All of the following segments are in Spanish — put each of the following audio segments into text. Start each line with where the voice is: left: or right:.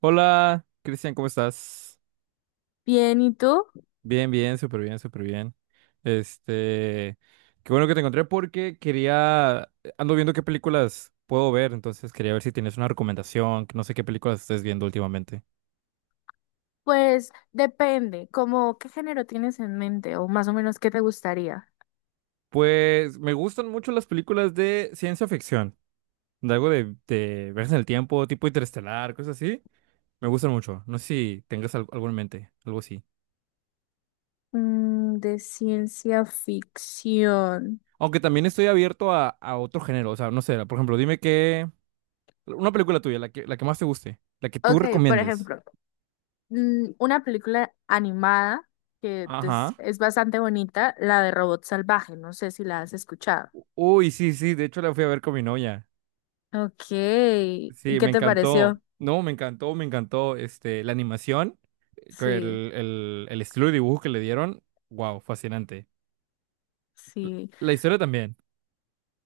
right: Hola, Cristian, ¿cómo estás?
left: Bien, ¿y tú?
right: Bien, bien, súper bien, súper bien. Este, qué bueno que te encontré porque ando viendo qué películas puedo ver, entonces quería ver si tienes una recomendación, que no sé qué películas estés viendo últimamente.
left: Pues depende, ¿como qué género tienes en mente o más o menos qué te gustaría?
right: Pues me gustan mucho las películas de ciencia ficción, de algo de viajes en el tiempo, tipo interestelar, cosas así. Me gustan mucho. No sé si tengas algo en mente, algo así.
left: De ciencia ficción.
right: Aunque también estoy abierto a otro género, o sea, no sé, por ejemplo, dime qué. Una película tuya, la que más te guste, la que tú
left: Ok, por
right: recomiendes.
left: ejemplo, una película animada que, pues,
right: Ajá.
left: es bastante bonita, la de Robot Salvaje, no sé si la has escuchado.
right: Uy, sí, sí, de hecho la fui a ver con mi novia.
left: Ok, ¿y
right: Sí,
left: ¿qué
right: me
left: te
right: encantó.
left: pareció?
right: No, me encantó este, la animación, con el,
left: Sí,
right: el, el estilo de dibujo que le dieron. Wow, fascinante. L-
left: sí.
right: La historia también.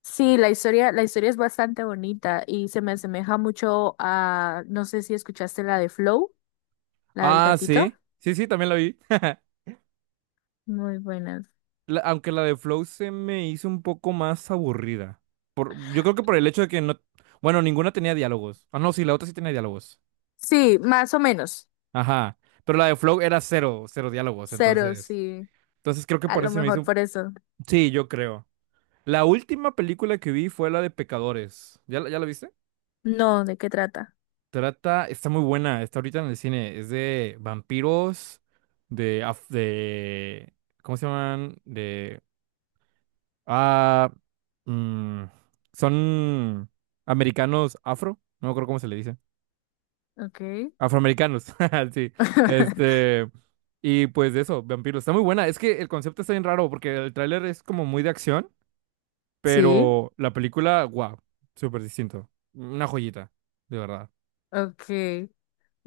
left: Sí, la historia es bastante bonita y se me asemeja mucho a, no sé si escuchaste la de Flow, la del
right: Ah,
left: gatito.
right: sí. Sí, sí, también la vi.
left: Muy buenas.
right: Aunque la de Flow se me hizo un poco más aburrida. Yo creo que por el hecho de que no. Bueno, ninguna tenía diálogos. Ah, no, sí, la otra sí tenía diálogos.
left: Sí, más o menos.
right: Ajá. Pero la de Flow era cero, cero diálogos,
left: Cero,
right: entonces.
left: sí.
right: Entonces creo que
left: A
right: por
left: lo
right: eso se me hizo.
left: mejor por eso.
right: Sí, yo creo. La última película que vi fue la de Pecadores. ¿Ya, ya la viste?
left: No, ¿de qué trata?
right: Trata, está muy buena, está ahorita en el cine. Es de vampiros, de, ¿cómo se llaman? Ah, mm, Son americanos afro, no me acuerdo cómo se le dice.
left: Ok.
right: Afroamericanos, sí. Este, y pues eso, vampiros. Está muy buena. Es que el concepto está bien raro porque el tráiler es como muy de acción,
left: Sí,
right: pero la película, wow, súper distinto. Una joyita, de verdad.
left: ok.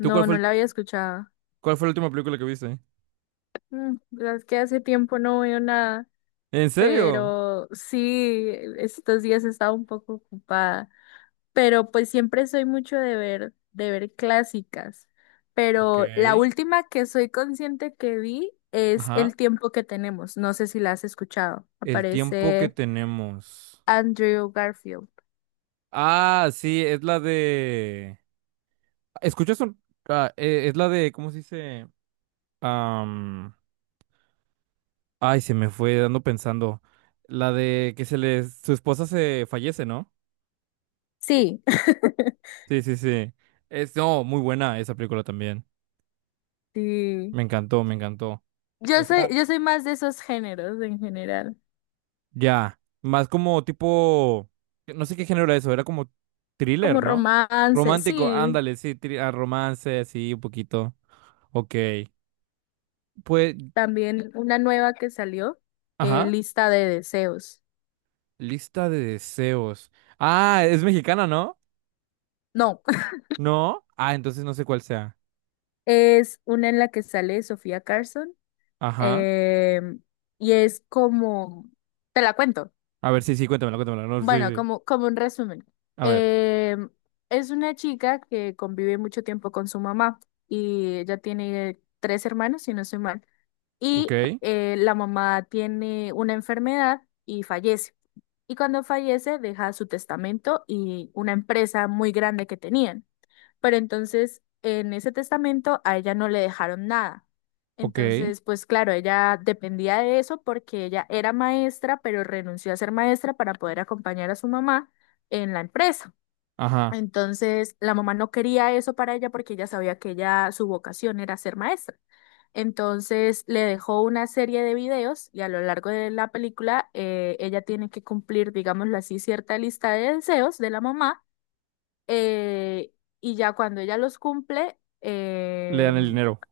right: ¿Tú cuál fue
left: no la había escuchado.
right: cuál fue la última película que viste?
left: La verdad es que hace tiempo no veo nada.
right: ¿En serio?
left: Pero sí, estos días he estado un poco ocupada, pero pues siempre soy mucho de ver clásicas,
right: Ok.
left: pero la última que soy consciente que vi es
right: Ajá.
left: El tiempo que tenemos, no sé si la has escuchado,
right: El tiempo que
left: aparece
right: tenemos.
left: Andrew Garfield.
right: Ah, sí, ¿Escuchas un... es la de, ¿cómo se dice? Ay, se me fue dando pensando. La de que se les, su esposa se fallece, ¿no?
left: Sí,
right: Sí, sí, sí. No, muy buena esa película también.
left: sí.
right: Me encantó, me encantó.
left: Yo soy,
right: Esa.
left: yo soy más de esos géneros en general,
right: Ya. Más como tipo, no sé qué género era eso, era como
left: como
right: thriller, ¿no?
left: romance,
right: Romántico,
left: sí,
right: ándale, sí, romance, sí, un poquito. Ok. Pues,
left: también una nueva que salió,
right: ajá.
left: Lista de deseos.
right: Lista de deseos. Ah, es mexicana, ¿no?
left: No.
right: ¿No? Ah, entonces no sé cuál sea.
left: Es una en la que sale Sofía Carson,
right: Ajá.
left: em, y es como, te la cuento,
right: A ver, sí, sí, cuéntamela, cuéntamela. No, sí,
left: bueno,
right: sí.
left: como, como un resumen.
right: A ver,
left: Em, es una chica que convive mucho tiempo con su mamá y ella tiene tres hermanos, si no soy mal,
right: ok,
left: y la mamá tiene una enfermedad y fallece. Y cuando fallece deja su testamento y una empresa muy grande que tenían. Pero entonces en ese testamento a ella no le dejaron nada.
right: ok,
left: Entonces, pues claro, ella dependía de eso porque ella era maestra, pero renunció a ser maestra para poder acompañar a su mamá en la empresa.
right: ajá,
left: Entonces, la mamá no quería eso para ella porque ella sabía que ella, su vocación era ser maestra. Entonces le dejó una serie de videos y a lo largo de la película ella tiene que cumplir, digámoslo así, cierta lista de deseos de la mamá, eh, y ya cuando ella los cumple,
right: le dan el dinero,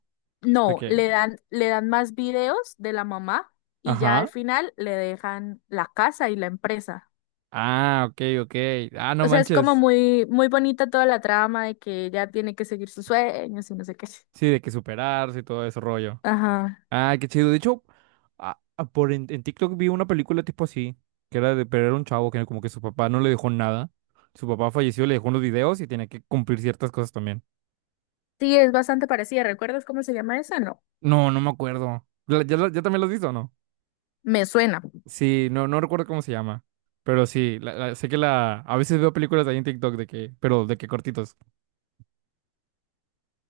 right: de
left: no,
right: que,
left: le dan más videos de la mamá y ya al
right: ajá,
left: final le dejan la casa y la empresa.
right: ah, ok, ok, ah, no
left: O sea, es como
right: manches,
left: muy, muy bonita toda la trama de que ella tiene que seguir sus sueños y no sé qué.
right: sí, de que superarse y todo ese rollo.
left: Ajá.
right: Ah, qué chido, de hecho, en TikTok vi una película tipo así, pero era un chavo que como que su papá no le dejó nada, su papá falleció, le dejó unos videos y tenía que cumplir ciertas cosas también.
left: Sí, es bastante parecida. ¿Recuerdas cómo se llama esa? No,
right: No, no me acuerdo. ¿Ya también lo has visto o no?
left: me suena.
right: Sí, no, no recuerdo cómo se llama. Pero sí, sé que la. A veces veo películas ahí en TikTok de que. Pero de que cortitos.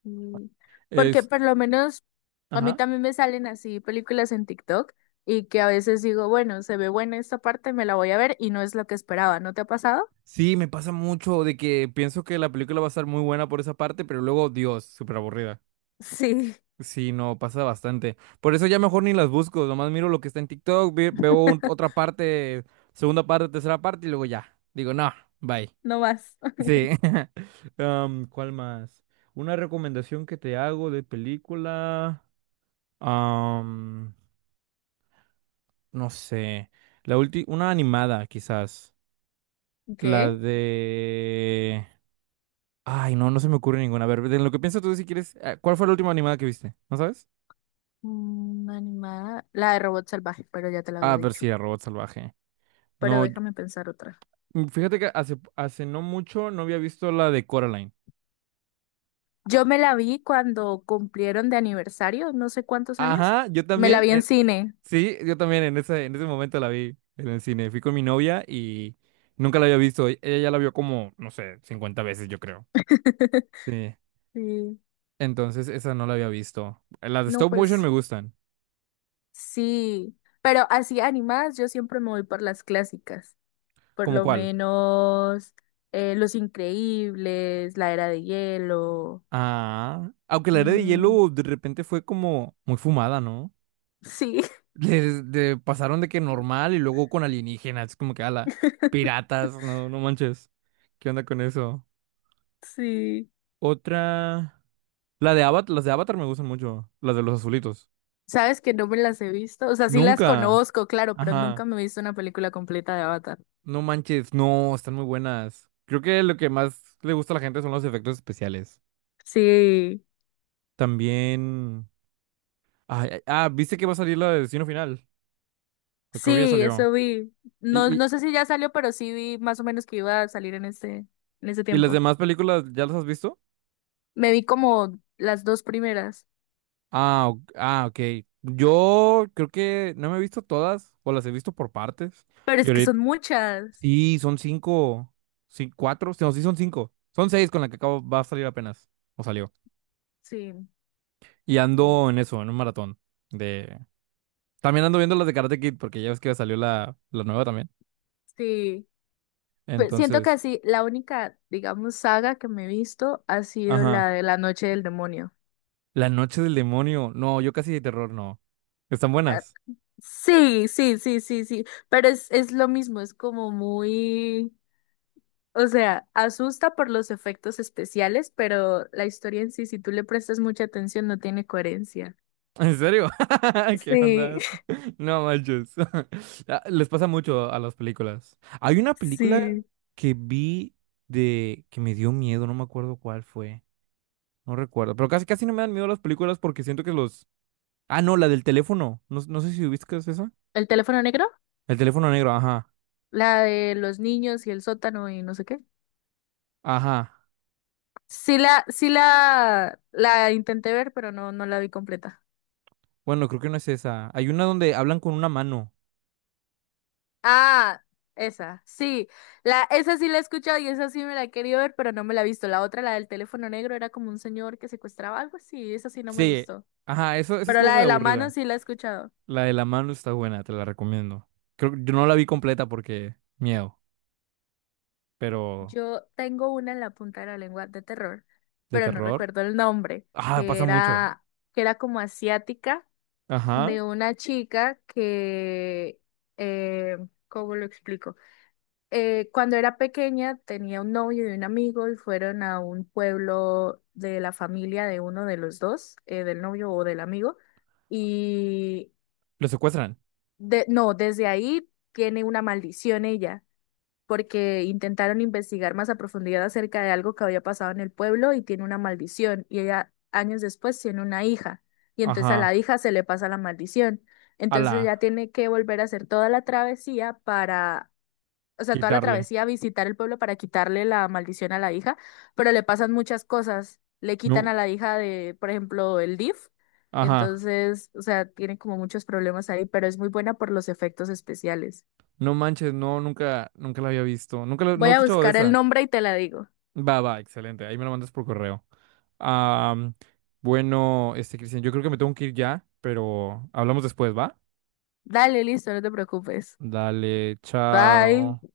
left: Mm, Porque
right: Es,
left: por lo menos a mí
right: ajá.
left: también me salen así películas en TikTok y que a veces digo, bueno, se ve buena esta parte, me la voy a ver y no es lo que esperaba. ¿No te ha pasado?
right: Sí, me pasa mucho de que pienso que la película va a estar muy buena por esa parte, pero luego, Dios, súper aburrida.
left: Sí,
right: Sí, no, pasa bastante. Por eso ya mejor ni las busco, nomás miro lo que está en TikTok, veo otra parte, segunda parte, tercera parte y luego ya. Digo, no, bye.
left: no más.
right: Sí. ¿Cuál más? Una recomendación que te hago de película. am, no sé. La última, una animada, quizás.
left: Ok.
right: La de... Ay, no, no se me ocurre ninguna. A ver, de lo que piensas tú si quieres. ¿Cuál fue la última animada que viste? ¿No sabes?
left: Animada. La de Robot Salvaje, pero ya te la
right: Ah,
left: había
right: pero sí,
left: dicho.
right: de Robot Salvaje.
left: Pero
right: No,
left: déjame pensar otra.
right: fíjate que hace no mucho no había visto la de Coraline.
left: Yo me la vi cuando cumplieron de aniversario, no sé cuántos años.
right: Ajá, yo
left: Me la
right: también.
left: vi en cine.
right: Sí, yo también en ese momento la vi en el cine. Fui con mi novia y nunca la había visto. Ella ya la vio como, no sé, 50 veces, yo creo. Sí.
left: Sí.
right: Entonces, esa no la había visto. Las de
left: No,
right: stop motion
left: pues
right: me gustan.
left: sí. Pero así animadas, yo siempre me voy por las clásicas. Por
right: ¿Cómo
left: lo
right: cuál?
left: menos Los Increíbles, La Era de Hielo.
right: Ah, aunque la Era de
left: mm,
right: Hielo de repente fue como muy fumada, ¿no?
left: sí,
right: Pasaron de que normal y luego con alienígenas. Es como que, ala, piratas, no, no manches. ¿Qué onda con eso?
left: sí.
right: Otra. La de Avatar, las de Avatar me gustan mucho. Las de los azulitos.
left: Sabes que no me las he visto, o sea, sí las
right: Nunca.
left: conozco, claro, pero
right: Ajá.
left: nunca me he visto una película completa de Avatar.
right: No manches, no, están muy buenas. Creo que lo que más le gusta a la gente son los efectos especiales.
left: Sí,
right: También. Ay, ay, ah, ¿viste que va a salir la de Destino Final? Pues creo que ya
left: sí, eso
right: salió.
left: vi. No,
right: ¿Y, y,
left: no sé si ya salió, pero sí vi más o menos que iba a salir en este, en ese
right: y las
left: tiempo.
right: demás películas ya las has visto?
left: Me vi como las dos primeras,
right: Ah, ok. Yo creo que no me he visto todas, o las he visto por partes.
left: pero
right: Y
left: es que
right: ahorita,
left: son muchas.
right: sí, son cinco, sí, cuatro, no, sí son cinco. Son seis con la que acabo, va a salir apenas, o salió.
left: Sí,
right: Y ando en eso, en un maratón de. También ando viendo las de Karate Kid, porque ya ves que salió la nueva también.
left: sí. Pues siento que
right: Entonces,
left: así, la única, digamos, saga que me he visto ha sido la
right: ajá.
left: de La Noche del Demonio.
right: La Noche del Demonio, no, yo casi de terror, no. ¿Están
left: Ah,
right: buenas?
left: sí, sí, sí, sí, sí, pero es lo mismo, es como muy, o sea, asusta por los efectos especiales, pero la historia en sí, si tú le prestas mucha atención, no tiene coherencia.
right: ¿En serio? ¿Qué
left: Sí,
right: onda? No manches. Ah, les pasa mucho a las películas. Hay una película
left: sí.
right: que vi de que me dio miedo, no me acuerdo cuál fue. No recuerdo, pero casi casi no me dan miedo las películas porque siento que los. Ah, no, la del teléfono. No, no sé si ubicas esa.
left: ¿El teléfono negro?
right: El teléfono negro, ajá.
left: La de los niños y el sótano y no sé qué.
right: Ajá.
left: Sí la, sí la intenté ver, pero no, no la vi completa.
right: Bueno, creo que no es esa. Hay una donde hablan con una mano.
left: Ah, esa, sí. La, esa sí la he escuchado y esa sí me la he querido ver, pero no me la he visto. La otra, la del teléfono negro, era como un señor que secuestraba algo así, esa sí no me
right: Sí.
left: gustó.
right: Ajá, eso esa
left: Pero
right: estuvo
left: la
right: muy
left: de la mano
right: aburrida.
left: sí la he escuchado.
right: La de la mano está buena, te la recomiendo. Creo que yo no la vi completa porque miedo. Pero
left: Yo tengo una en la punta de la lengua de terror,
right: de
left: pero no
right: terror.
left: recuerdo el nombre,
right: Ah, pasa mucho.
left: que era como asiática,
right: Ajá.
left: de una chica que, eh, ¿cómo lo explico? Cuando era pequeña tenía un novio y un amigo y fueron a un pueblo de la familia de uno de los dos, del novio o del amigo, y
right: Lo secuestran.
left: no, desde ahí tiene una maldición ella, porque intentaron investigar más a profundidad acerca de algo que había pasado en el pueblo y tiene una maldición, y ella años después tiene una hija, y entonces a la
right: Ajá.
left: hija se le pasa la maldición.
right: Ala.
left: Entonces ya tiene que volver a hacer toda la travesía para, o sea, toda la
right: Quitarle.
left: travesía a visitar el pueblo para quitarle la maldición a la hija, pero le pasan muchas cosas. Le quitan a
right: No.
left: la hija de, por ejemplo, el DIF.
right: Ajá.
left: Entonces, o sea, tiene como muchos problemas ahí, pero es muy buena por los efectos especiales.
right: No manches, no, nunca, nunca la había visto. Nunca no he
left: Voy a
right: escuchado de
left: buscar el
right: esa.
left: nombre y te la digo.
right: Va, va, excelente. Ahí me lo mandas por correo. Ah, bueno, este, Cristian, yo creo que me tengo que ir ya, pero hablamos después, ¿va?
left: Dale, listo, no te preocupes.
right: Dale,
left: Bye.
right: chao.